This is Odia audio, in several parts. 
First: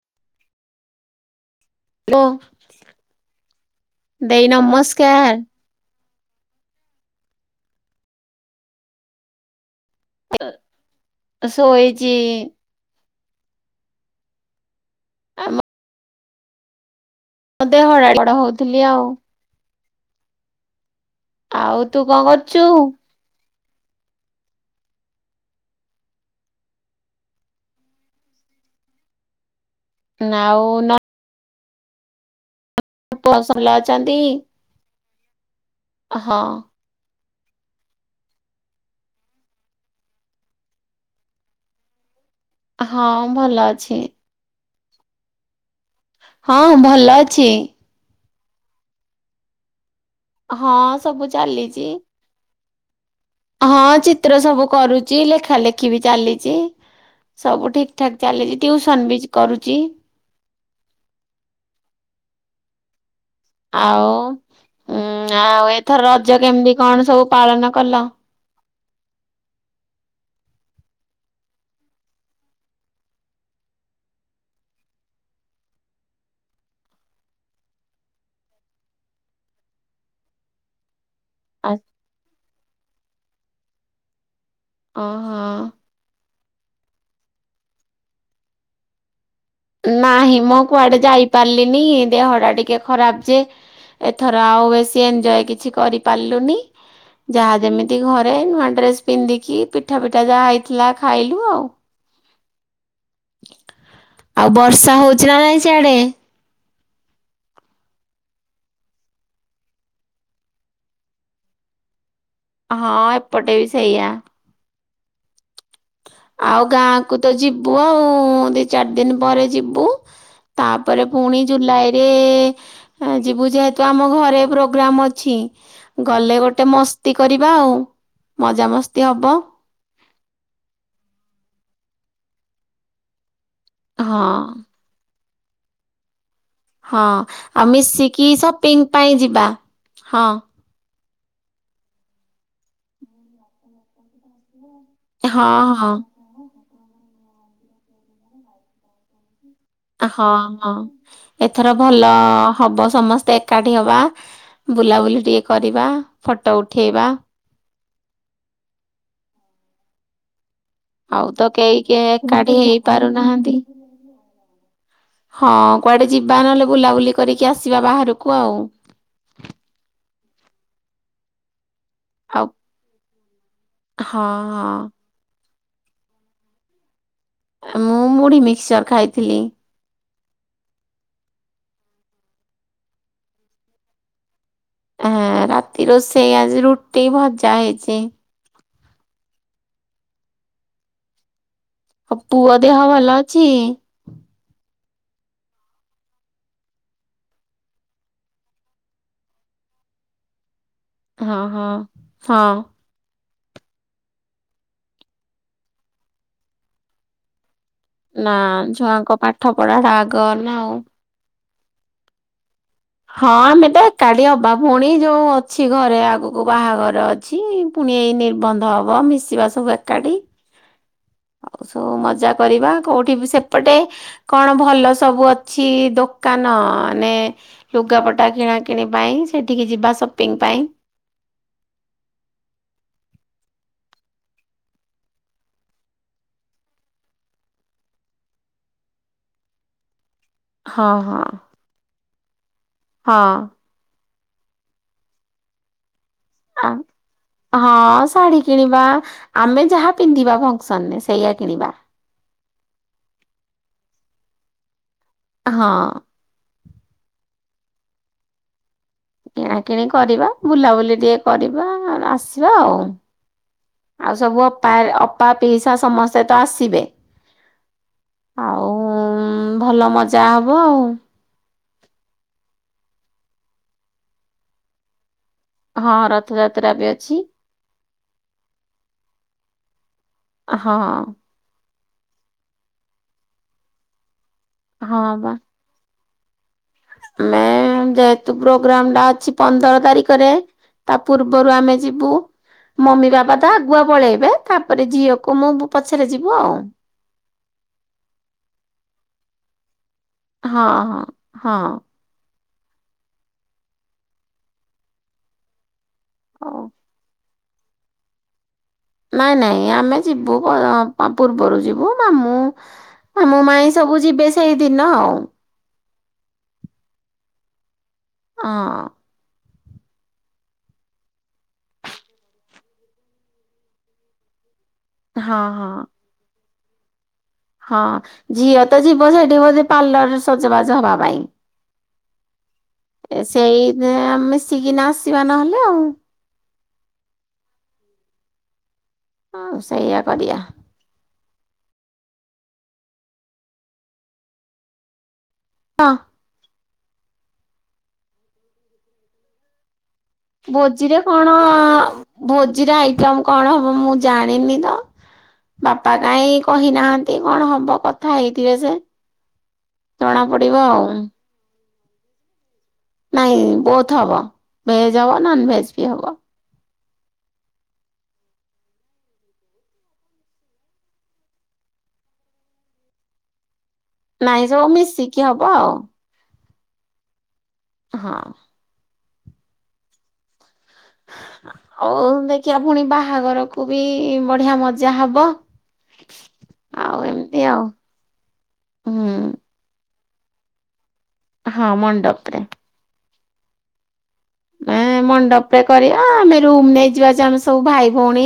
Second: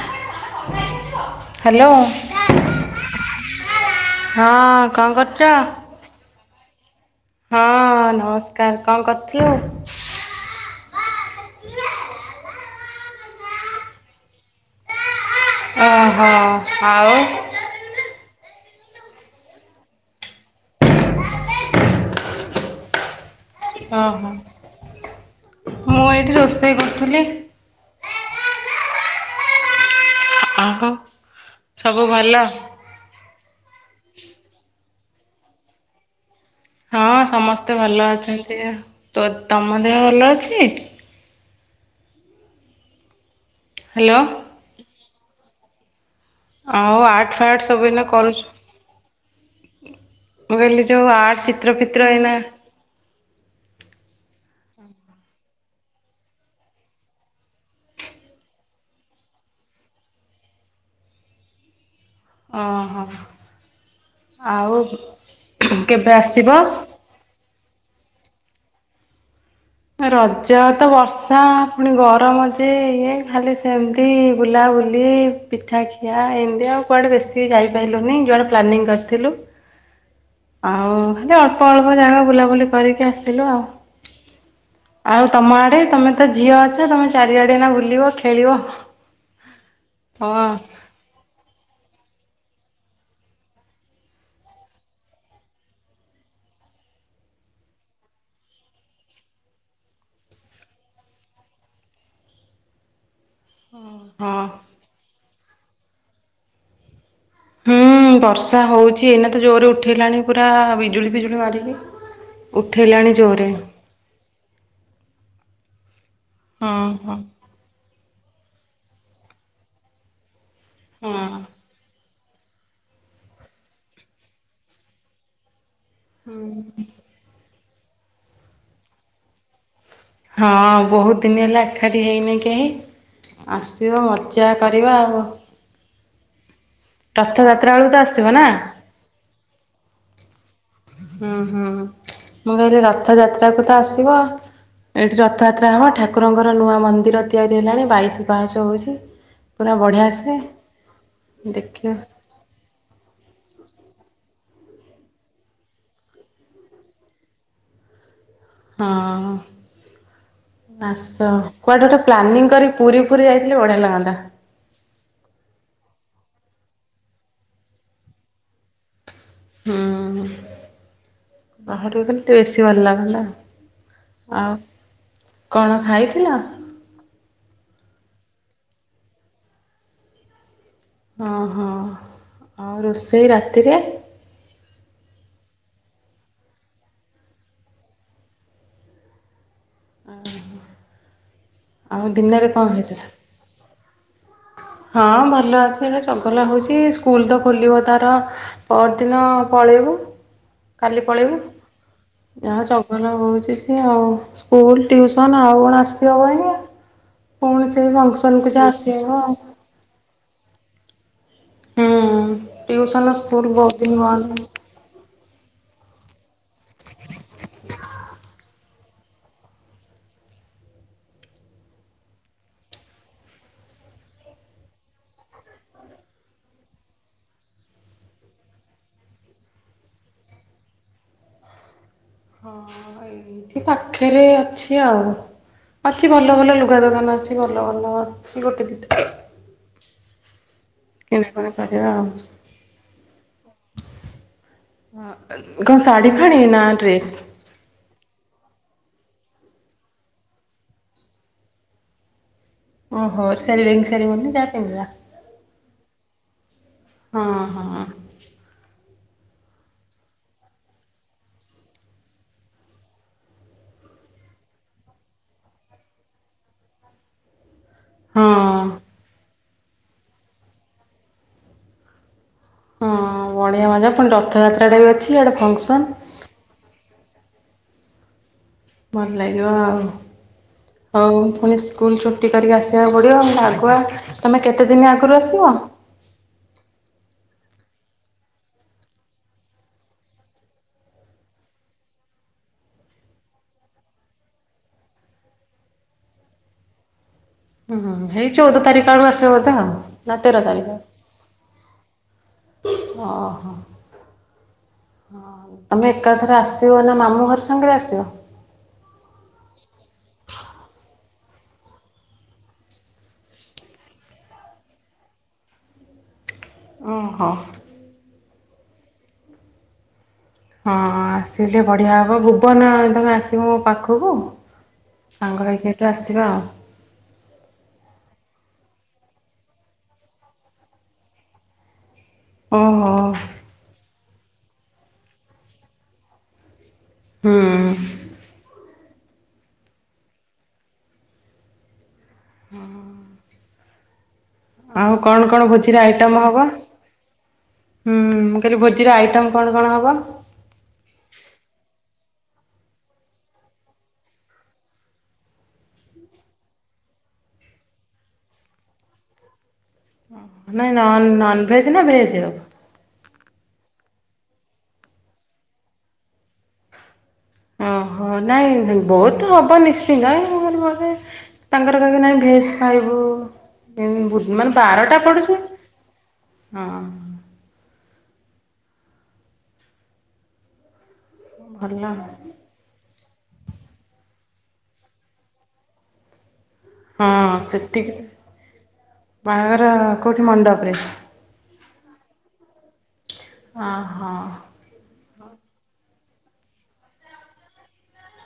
[inaudible] ହ୍ୟାଲୋ। ଲୋ ଦେଇ ହଁ କଣ କରୁଛ? ନମସ୍କାର ହଁ ନମସ୍କାର। କଣ କରୁଥିଲୁ? ଶୋଇଚି। ଓହୋ ଆଉ। ମତେ ହଡ଼ା ଲଡା ହଉଥିଲି ଆଉ। ଆଉ ତୁ କଣ କରୁଛୁ? ଓହୋ। ମୁଁ ଏଇଠି ରୋଷେଇ କରୁଥିଲି। ନା ଆଉ ଓହୋ ନା। ସବୁ ଭଲ। ଆପଣ ସମସ୍ତେ ଭଲ ଅଛନ୍ତି। ହଁ। ହଁ ସମସ୍ତେ ଭଲ ଅଛନ୍ତି ତମ ଦେହ ଭଲ ଅଛି? ହଁ। ଭଲ ଅଛି। ହ୍ୟାଲୋ ହଁ ଆଉ ଭଲ ଆଠ ଅଛି। ରୁ ଆଠ ସବୁଦିନ କରୁଛୁ। [inaudible] ମୁଁ ହଁ କହିଲି ଯୋଉ ସବୁ ଆର୍ଟ ଚିତ୍ର ଚାଲିଚି। ଫିତ୍ର ଏଇନା। ହଁ ଚିତ୍ର ସବୁ କରୁଛି ଲେଖା ଲେଖି ବି ଚାଲିଛି ସବୁ ଠିକ ଠାକ ଚାଲିଛି ଟିଉସନ୍ ବି କରୁଛି। ଓହୋ। ଆଉ ଆଉ ଉଁ ଆଉ ଏଥର କେବେ ରଜ କେମିତି ଆସିବ? କଣ ସବୁ ପାଳନ କଲ। ରଜ ତ ବର୍ଷା ପୁଣି ଗରମ ଯେ ଇଏ ଖାଲି ସେମିତି ବୁଲାବୁଲି ପିଠା ଖିଆ ଏଇଭଳିଆ ଆଉ କୁଆଡେ ବେଶି ଯାଇପାରିଲୁନି ଯୁଆଡେ ପ୍ଲାନିଂ କରିଥିଲୁ। ଆଉ। ମାନେ ଅଳ୍ପ ଆ ଅଳ୍ପ ଜାଗା ବୁଲାବୁଲି କରିକି ଆସିଲୁ ଆଉ। ଆଉ ତମ ଓହୋ। ଆଡେ ତମେ ତ ଝିଅ ଅଛ ତମେ ଚାରିଆଡେ ଏଇନା ବୁଲିବ ଖେଳିବ। ନାହିଁ ହଁ ମ କୁଆଡେ ଯାଇପାରିଲିନି। ଦେହ ଟା ଟିକେ ଖରାପ ଯେ, ଏଥର ଆଉ ବେଶୀ ଏଞ୍ଜୟ୍ କିଛି କରିପାରିଲୁନି ଯାହା ଯେମିତି ଘରେ ନୂଆ ଡ୍ରେସ ପିନ୍ଧିକି ପିଠା ପିଠା ଯାହା ହେଇଥିଲା ଖାଇଲୁ ଆଉ। ହଁ। ଆଉ ବର୍ଷା ହଉଛି ନା ନାଇଁ। ସେଆଡେ। ହୁଁ ବର୍ଷା ହଉଛି ଏଇନା ତ ଜୋରରେ ଉଠେଇଲାଣି ପୁରା ବିଜୁଳି ଫିଜୁଳି ମାରିକି। ହଁ ଉଠେଇଲାଣି ଜୋରେ ଏପଟେ ବି ସେଇଆ। ଆଉ ହଁ ଗାଁ ହଁ କୁ ତ ଯିବୁ ଆଉ। ମୁଁ ଦି ଚାରି ଦିନ ପରେ ଯିବୁ। ତାପରେ ହଁ। ପୁଣି ଜୁଲାଇ ରେ ଯିବୁ ଯେହେତୁ ଆମ ଘରେ ପ୍ରୋଗ୍ରାମ ଅଛି। ଗଲେ ଗୋଟେ ମସ୍ତି କରିବା ଆଉ। ମଜା ମସ୍ତି ହବ। ହଁ ବହୁତ ଦିନ ହେଲା ଏଖାଠ ହେଇନି କେହି। ଆସିବ ମଜା ହଁ। କରିବା ଆଉ। ହଁ ଆଉ ରଥଯାତ୍ରା ବେଳକୁ ତ ମିଶିକି ଆସିବ ନା? ସପିଙ୍ଗ ପାଇଁ ଯିବା ହଁ। ହୁଁ ହୁଁ ମୁଁ କହିଲି ରଥଯାତ୍ରାକୁ ତ ଆସିବ। ଏଇଠି ରଥଯାତ୍ରା ହଁ ହବ ହଁ ଠାକୁରଙ୍କର ନୂଆ ମନ୍ଦିର ତିଆରି ହେଲାଣି ବାଇଶ ପାସ ହଉଛି। ହଁ ହଁ ଏଥର ଦେଖିବ ଭଲ ହବ ସମସ୍ତେ ଏକାଠି ହବା। ବୁଲାବୁଲି ଟିକେ କରିବା ଫଟୋ ଉଠେଇବା। ହଁ। ନା ଆଉ ତ କେହି କୁଆଡେ କେ ଗୋଟେ ପ୍ଲାନିଂ ଏକାଠି କରି ହେଇ ପୁରୀ ପୁରୀ ପାରୁନାହାନ୍ତି। ଯାଇଥିଲେ ବଢିଆ ଲାଗନ୍ତା। ହଁ କୁଆଡେ ଯିବା ନହେଲେ ବୁଲାବୁଲି କରିକି ଆସିବା ବାହାରକୁ ଆଉ। ହଁ। ବାହାରକୁ ଖଲେ ଆଉ ବେଶୀ ଭଲ ଲାଗନ୍ତା। ହଁ ଆଉ ହଁ। କଣ ଖାଇଥିଲ? ମୁଁ ମୁଢି ମିକ୍ସଚର ଖାଇଥିଲି। ହଁ ହଁ ଆଉ ରୋଷେଇ ରାତିରେ। ହଁ ରାତି୍ରି ଓ ସେଇ ଆଜି ରୁଟ ଟେ ଭଜ୍ଜା ହେଇଛି। ଆ। ଆଉ ପୁଅ ଦେହ ଭଲ ଅଛି? ହଁ ଭଲ ଅଛି ଏଟା ଚଗଲା ହଉଛି ସ୍କୁଲ ତ ଖୋଲିବ ତାର ପରଦିନ ପଳେଇବୁ। କାଲି ପଳେଇବୁ ହଁ ହଁ ଯାହା ହଁ। ଜଗଲା ହେଉଛି। ସ୍ଲସନ ଆଉ କଣ ଆସିବ ଅନେକା। ସେ ନା ଫଙ୍କସନ କୁ ଯ ଛୁଆଙ୍କ ଆସିବ ଆଉ। ପାଠ ପଢା ଆଗ ନା ଆଉ। ହଁ। ହଁ ଆମେ ତ ଏକାଠି ହବା ଭଉଣୀ ଯୋଉ। ଅଛି ଘରେ ଆଗକୁ ବାହାଘର ଅଛି ପୁଣି ଏଇ ନିର୍ବନ୍ଧ ହବ ମିଶିବା ସବୁ ଏକାଠି ଆଉ ସବୁ ମଜା କରିବା କୋଉଠି ସେପଟେ କଣ ଭଲ ସବୁ ଅଛି ଦୋକାନ ମାନେ। ଲୁଗାପଟା କିଣା କିିଣି ପାଇଁ ସେଠିକି ଯିବା ସପିଙ୍ଗ ପାଇଁ। ହଁ ଏଇଠି ପାଖରେ ଅଛି ଆଉ ଅଛି ଭଲ ଭଲ ଲୁଗା ଦୋକାନ ଅଛି ଭଲ ଭଲ ଅଛି ଗୋଟେ ଦୁଟ। ହଁ ହଁ ଆଉ ହଁ। ହଁ ସାଢି ଫାଣି ନା ଡ୍ରେସ? ଆ ହଁ ଶାଢୀ କିଣିବା ଆମେ ଯାହା ପିନ୍ଧିବା ଫଙ୍କସନରେ ସେଇଆ କିଣିବା। ଓହୋ ସେରି ରିଙ୍ଗ ସେରିମନି ରେ ଯା ପିନ୍ଧିବା। ହଁ। ହଁ ହଁ। କିଣାକିଣି କରିବା ବୁଲାବୁଲି ଟିକେ କରିବା ଆସିବା ଆଉ ଆଉ ସବୁ ଅପା ଅପା ପିଇସା ସମସ୍ତେ ତ ଆସିବେ। ହଁ ଆଉଁ ଭଲ ମଜା ହବ ଆଉ। ହଁ ବଢିଆ ମଜା ପୁଣି ରଥଯାତ୍ରାଟା ବି ଅଛି। ଇଆଡ଼େ ଫଙ୍କସନ୍ ହଁ ରଥଯାତ୍ରା ବି ଅଛି। ଭଲ ଲାଗିବ ଆଉ ହଁ ହଉ ଫୁଣି ଶ୍ ସ୍କୁଲ ଛୁଟି କରିକି ଆସିବାକୁ ପଡ଼ିବ ଆମର ଆଗୁଆ ତୁମେ କେତେଦିନ ହଁ ଆଗରୁ ବା ଆସିବ? ଆମେ ଯେହେତୁ ପ୍ରୋଗ୍ରାମ ଟା ଅଛି ପନ୍ଦର ତାରିଖରେ ତା ପୂର୍ବରୁ ଆମେ ଯିବୁ, ମମି ବାବା ତ ଆଗୁଆ ପଳେଇବେ ତାପରେ ଝିଅକୁ ମୁଁ ପଛରେ ଯିବୁ ଆଉ। ହୁଁ ହୁଁ ଏଇ ଚଉଦ ତାରିଖ ଆଡୁ ଆସିବ ବୋଧେ ଆଉ। ନା ହଁ ହଁ ହଁ ଅ ହ ହଉ। ତମେ ଏକାଥରେ ହଉ। ଆସିବ ନା ମାମୁଁ ଘରେ ସାଙ୍ଗରେ ଆସିବ। ନାଇଁ ନାଇଁ ଆମେ ଯିବୁ ପ ପୂର୍ବରୁ ଯିବୁ ମାମୁଁ ମାମୁଁ ମାଇଁ ସବୁ ଯିବେ ସେଇଦିନ ଆଉ। ଓହୋ ଅଁ ହଁ ଆସିଲେ ବଢ଼ିଆ ହବ ଭୁବନ ତମେ ଆସିବ ମୋ ପାଖକୁ? ହଁ ସାଙ୍ଗ ହେଇକି ହଁ ହେଠୁ ଆସିିବ ଆଉ। ହଁ ଝିଅ ତ ଯିବ ସେଠି ବଧେ ପାର୍ଲରରେ ସଜବାଜ ହବା ପାଇଁ। ଓହୋ। ଏ ସେଇଦିନ ମିଶିକିନା ଆସିବା ନହେଲେ ଆଉ। ହୁଁ। ହଁ ସେଇଆ କରିବା। ହଁ ହଁ। ଆଉ କଣ କଣ ଭୋଜିର ହଁ ଆଇଟମ୍ ହବ? ହୁଁ ମୁଁ କହିଲି ଭୋଜିର ଆଇଟମ୍ କଣ କଣ ହବ? ଭୋଜିରେ କଣ ଭୋଜିର ଆଇଟମ କଣ ହବ ମୁଁ ଜାଣିନି ତ, ବାପା କାହିଁ କହିନାହାନ୍ତି କଣ ହବ କଥା ହେଇଥିବେ ସେ। ଜଣା ପଡିବ ନାଇଁ ନନ ଆଉ। ନନଭେଜ କି ନା ଭେଜ ହବ? ନାଇଁ ବୋଥ ହବ ଭେଜ ହବ ନନ ଭେଜ ବି ହବ। ଓହୋ ନାଇଁ ବହୁତ ହବ ନିଶ୍ଚିନ୍ତ ତାଙ୍କର ବୋଧେ ତାଙ୍କର କହିବେ ନାଇଁ ଭେଜ ଖାଇବୁ ନାଇଁ ମାନେ ସବୁ ବାରଟା ମିଶିକି ପଡୁଛି ହବ ଆଉ। ହଁ। ହଁ। ଭଲ। ଅଉ ଦେଖିବା ପୁଣି ବାହା ବାହାଘରକୁ ବି ବଢିଆ ମଜା ହବ। ଆଉ ହଁ ଏମିତି ଆଉ ସେତିକି, ହୁଁ। ବାହାଘର କୋଉଠି ମଣ୍ଡପରେ? ହଁ ମଣ୍ଡପରେ। ହଁ ହଁ। ଏ ଏଁ ମଣ୍ଡପ ରେ କରିବା ଆମେ ରୁମ ନେଇଯିବା ଯେ ଆମେ ସବୁ ଭାଇ ଭଉଣୀ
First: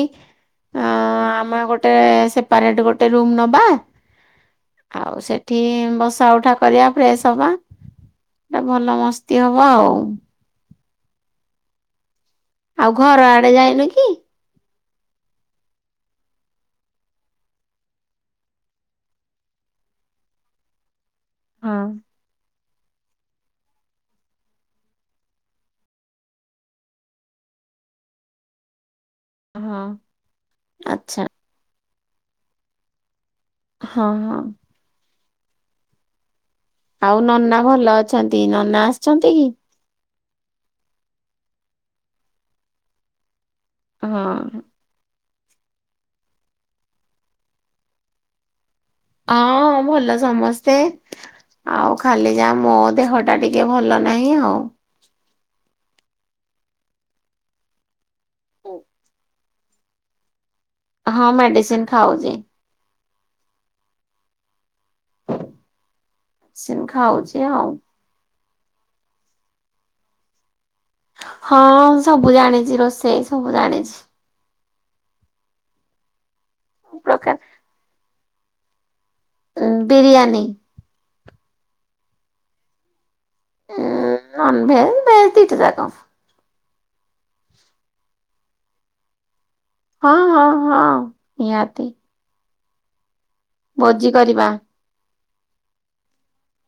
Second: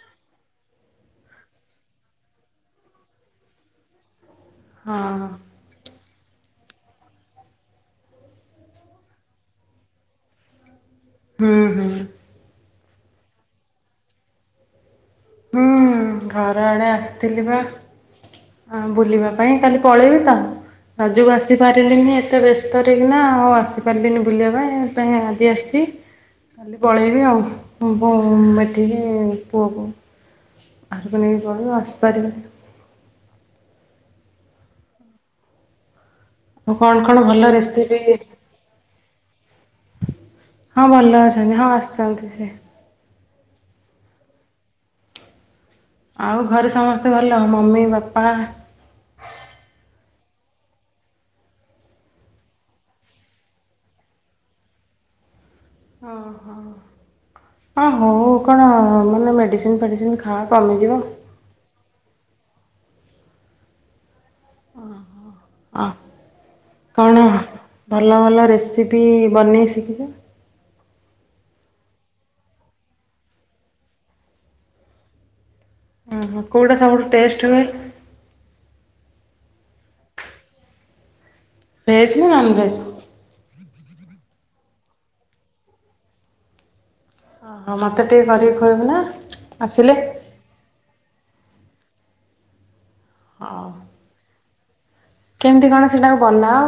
ଆମେ ଗୋଟେ ସେପାରେଟ ଗୋଟେ ରୁମ ନବା ଆଉ ସେଠି ବସ ବସା ଉଠା କରିବା ଫ୍ରେଶ ହବା ଟା ଭଲ ମସ୍ତି ହବ ଆଉ।। ହୁଁ ହୁଁ। ଆଉ ଘର ଆଡେ ଯାଇନ କି? ହୁଁ ଘର ଆଡ଼େ ଆସିଥିଲି ବା ବୁଲିବା ପାଇଁ କାଲି ପଳେଇବି ତ ଆ ଯୋଉ ଆସି ହଁ ପାରିଲିନି ଏତେ ବ୍ୟସ୍ତ ସେଥର କିିନା ଆଉ ଆସିପାରିବିନି ବୁଲିବା ପାଇଁ ପାଇଁ ଆଜି ଆସିଚି କାଲି ପଳେଇବି ଆଉ ବନୁ ଏଠିକି। ହୁଁ ପୁଅ ହଁ ବୋହୂ ଆକୁ ତ ଆଚ୍ଛା ନେଇ ପଳେଇବ ଆସ ଉପରେ ହଁ ହଁ। ଆଉ କଣ କଣ ଭଲ ନନା ରେସିପି ଅଛନ୍ତି ନନା ଆସିଛନ୍ତି କି? ହଁ ଭଲ ଅଛନ୍ତି ହଁ ଆସି [inaudible] ସେ ହଁ। ଆଉ ଘରେ ସମସ୍ତେ ଭଲ? ମମି, ବାପା ହଁ ଭଲ ସମସ୍ତେ ଆଉ ଖାଲି ଯା ମୋ ଦେହ ଟା ଟିକେ ଭଲ ନାହିଁ ଆଉ। ହଁ ହଁ ଆଉ କଣ ମାନେ ମେଡିସି ଇନ୍ ଫେଡିଶିନ୍ ଖା ହଁ ମେଡ଼ିସିନ୍ ଖାଉଛି। ଅ ହଁ ମେଡିସିନ କଣ ଖାଉଛି ଆଉ। ଭଲ ଭଲ ରେସି ରେସିପି ବନେଇ ଶିଖିଛୁ? ହଁ ମୁ ସବୁ ଜାଣିଛି ରୋଷେଇ ସବୁ ଜାଣିଛି? ଉ ହୁଁ। କୋଉଟା ସବୁଠୁ ପ୍ରକାର ଟେଷ୍ଟ୍ ହୁଏ? ଉଁ ବିରିୟାନୀ ଭେଜ୍ ନା ନନ୍ ଭେଜ୍? ଉଁ ନନ୍ ଭେଜ୍ ଭେଜ୍ ଦିଟା ଯାକ। ଆ ହଁ ମୋତେ ଟିକେ କରିକି ଖୋଇବ ନା। ଆସିଲେ ହଁ ହଁ ହଁ। ନିହାତି। ହଉ। ଭୋଜି କରିବା। କେମିତି କଣ ସେଟାକୁ ବନାଅ?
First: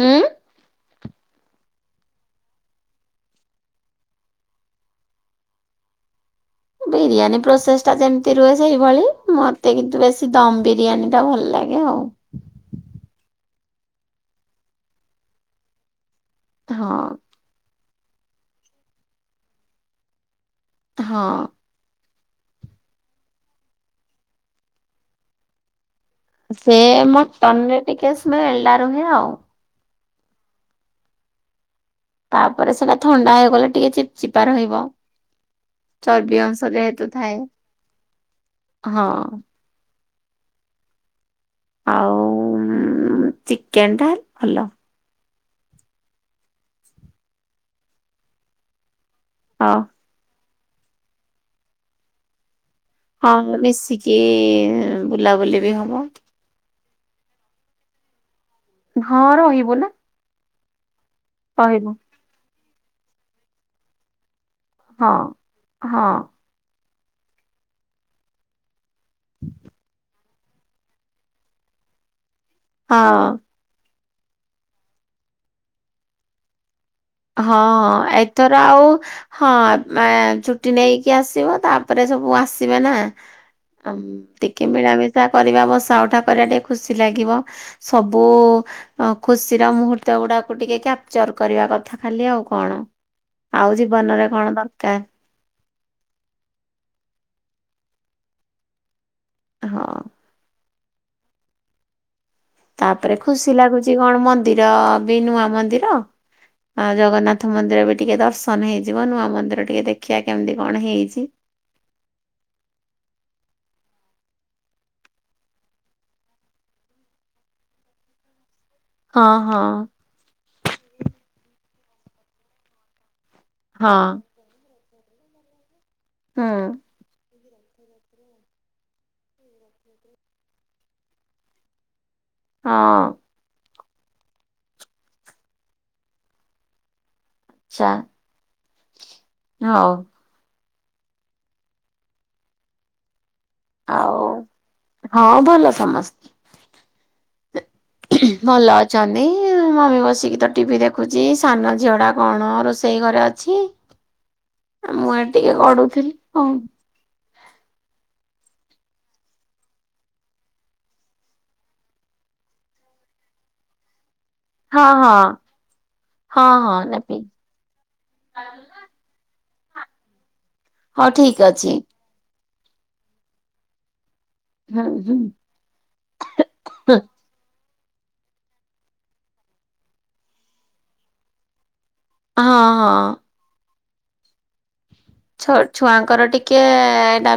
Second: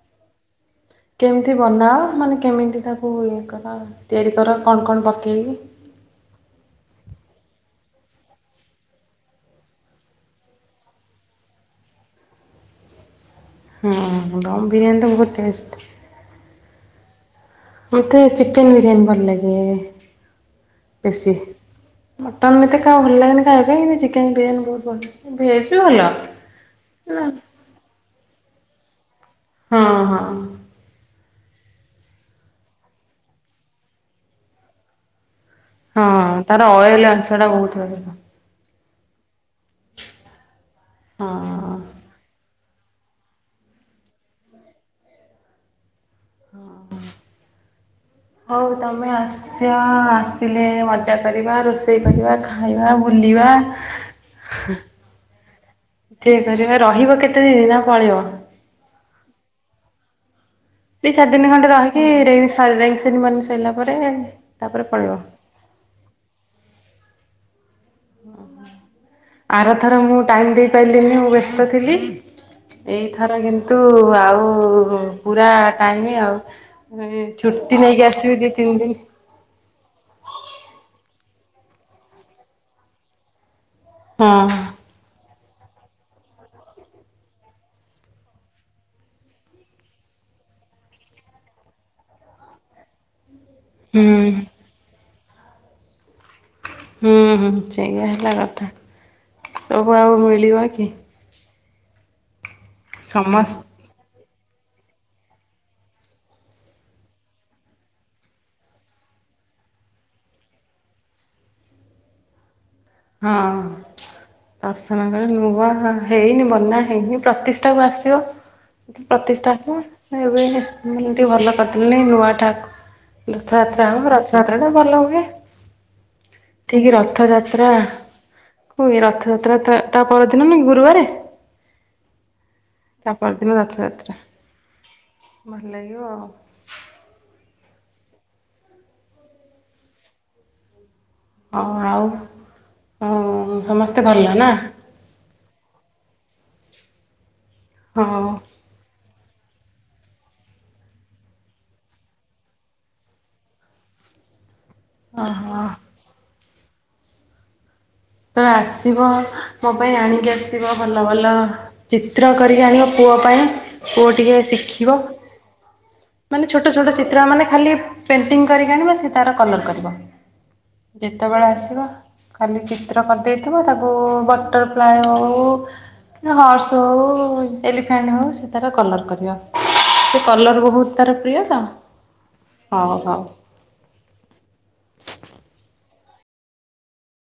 ହୁଁ। କେମିତି ବନାଅ ମାନେ କେମିତି ତାକୁ ଇଏ କର ତିଆରି କର କଣ କଣ ପକେଇକି? ବିରିୟାନୀ ପ୍ରୋସେସ ଟା ଯେମିତି ରୁହେ ସେଇଭଳି ମତେ କିନ୍ତୁ ବେଶୀ ଦମ ବିରିୟାନୀ ଟା ଭଲ ଲାଗେ ଆଉ। ହଁ ଦମ ବିରିୟାନୀ ତ ବହୁତ ଟେଷ୍ଟ ହଁ। ମତେ ଚିକେନ ବିରିୟାନୀ ଭଲ ଲାଗେ। ହଁ। ବେଶି। ମଟନ୍ ଏତେ କା ଭଲ ଲାଗେନି ଖାଇବା ପାଇଁ କିନ୍ତୁ ଚିକେନ୍ ବିରିୟାନୀ ବହୁତ ଭଲ, ଭେଜ୍ ବି ଭଲ। ସେ ମଟନ୍ ରେ ଟିକେ ସ୍ମେଲଟା ରହେ ଆଉ। ହଁ ହଁ। ତାପରେ ସେଟା ଥଣ୍ଡା ହେଇଗଲେ ଟିକେ ଚିପ ଚିପା ରହିବ। ହଁ ଚର୍ବି ତାର ଅଂଶ ଅଏଲ ଯେହେତୁ ଥାଏ ଅଂଶ ଟା ବହୁତ ବେଶି। ହଁ। ହଁ। ଆଉ-ମ-ମ ଚିକେନ ଟା ଭଲ। ହଉ ତମ ଆସ୍ୟ ହଁ। ଆସ ହେଲେ ମଜା କରିବା ରୋଷେଇ କରିବା ଖା ହଁ ମିଶିକି ବୁଲାବୁଲି ବି ହବ। ଯେ କରିବା ରହିବ କେତେ ଦିନିନା ପଳେଇବ? ହଁ ରହିବୁ ନା। ଦିଇ ଚାରିଦିନ ଖଣ୍ଡେ ରହିବୁ। ରହିିକି ରିଲ୍ସ ତା ରିଙ୍ଗସେରିମନି ସରିଲା ପରେ ତାପରେ ହଁ ପଳେଇବ। ହଁ। ଆର ଥର ମୁଁ ଟାଇମ୍ ଦେଇପାରିଲିନି ମୁଁ ବ୍ୟସ୍ତ ଥିଲି। ହଁ ଏଇଥର କିନ୍ତୁ ଆଉ ପୁରା ଟାଇମ ଆଉ। ହଁ ଛୁଟି ନେଇକି ହଁ ଆସିବି ଦି ଏଥର ତିନି ଆଉ ଦିନ ହଁ ମା ଛୁଟି ନେଇକି ଆସ। ଥିବ ତାପରେ ସବୁ ଆସିବେ ନା। ହଁ ଟିକେ ମୀଳାମିଶା। କରିବା ବସା ଉଠା କରିବା ଟିକେ ଖୁସି ଲାଗିବ, ସବୁ ଖୁସିର ମୁହୂର୍ତ୍ତ ଗୁଡାକୁ ଟିକେ କ୍ୟାପଚର କରିବା କଥା। ଖାଲି ଆଉ କଣ। ଆଉ ହୁଁ। ଜୀବନରେ କଣ ଦରକାର? ହୁଁ ହୁଁ ସେୟା ହେଲା କଥା। ସବୁ ହଁ। ଆଉ ମିଳିବ କି? ତାପରେ ଖୁସି ସମସ୍ତ ଲାଗୁଛି କଣ ମ ମନ୍ଦିର ବି ନୂଆ ମନ୍ଦିର ଆ ଜଗନ୍ନାଥ ମନ୍ଦିର ବି ଟିକେ ଦର୍ଶନ ହେଇଯିବ ନୂଆ ମନ୍ଦିର ଟିକେ ଦେଖିବା କେମିତି କଣ ହେଇଛି। ହଁ ଦର୍ଶନ କଲେ ନୁଆ ହେଇନି ବନା ହେଇନି ପ୍ରତିଷ୍ଠା କୁ ଆସିବ। ହଁ ପ୍ରତିଷ୍ଠା ହଁ କ ଏବୋନେ ଟିକେ ଭଲ [unintelligible] ପତଲି ନୂଆ ଠାକୁ ରଥଯାତ୍ରା ହଁ ହଉ ଆମ ରଥଯାତ୍ରା ଟା ଭଲ ହୁଏ। [unintelligible] ହୁଁ ଠିକ୍ ରଥଯା ତ୍ରା ହୁଏ ରଥଯାତ୍ରା ତା ପରଦିନ ନୁହେ କି ଗୁରୁବରେ। ହଁ ଆଚ୍ଛା ତାପ ଦିନ ରଥଯା ତ୍ରା ଭଲଲାଗିବ ଚା। ହଉ। ହଁ ଆଉ ହୁଁ। ସମସ୍ତେ ଆଉ ଭଲ ନା। ହଁ ଭଲ ସମସ୍ତେ। ହଁ। ଛନ୍ତି ମମି ବସିକି ତ ଟିଭିି ଦେଖୁଛି ସାନ ଝିଅ ଟା କଣ ରୋଷେଇ ଘରେ ଅଛି। ଆ ମୁଁ ଏ ଟିକେ ଓହୋ ଗଡୁଥିଲି। ଅଁ। ତ ଆସିବ ମୋ ପାଇଁ ଆଣିକି ଆସିବ ଭଲ ଭଲ ଚିତ୍ର କରିକି ଆଣିବ ପୁଅ ପାଇଁ ପୁଅ ଟିକେ ହଁ ଶିଖିବ ହଁ ହଁ ମାନେ ଛୋଟ ହଁ ଛୋଟ ନେବି। ଚିତ୍ର ମାନେ ଖାଲି ପେଣ୍ଟିଙ୍ଗ କରିକି ଆଣିବା ସେ ତାର କଲର୍ କରିବ। ହଉ ଠିକ ଯେତେବେଳେ ଅଛି ଆସିବ। ଖାଲି କେ ଚିତ୍ର କରିଦେଇଥିବ ତାକୁ ହୁଁ ବଟରଫ୍ଲାଏ ହୁଁ ହଉ ହର୍ସ ହଉ ଏଲିଫାଣ୍ଟ ହେଉ ସେ ତାର କଲର୍ କରିବ ସେ କଲର୍ ବହୁତ ତାର ପ୍ରିୟ ତ। ହଁ ହ ହଁ ହଉ। କର ଟିକେ ଡା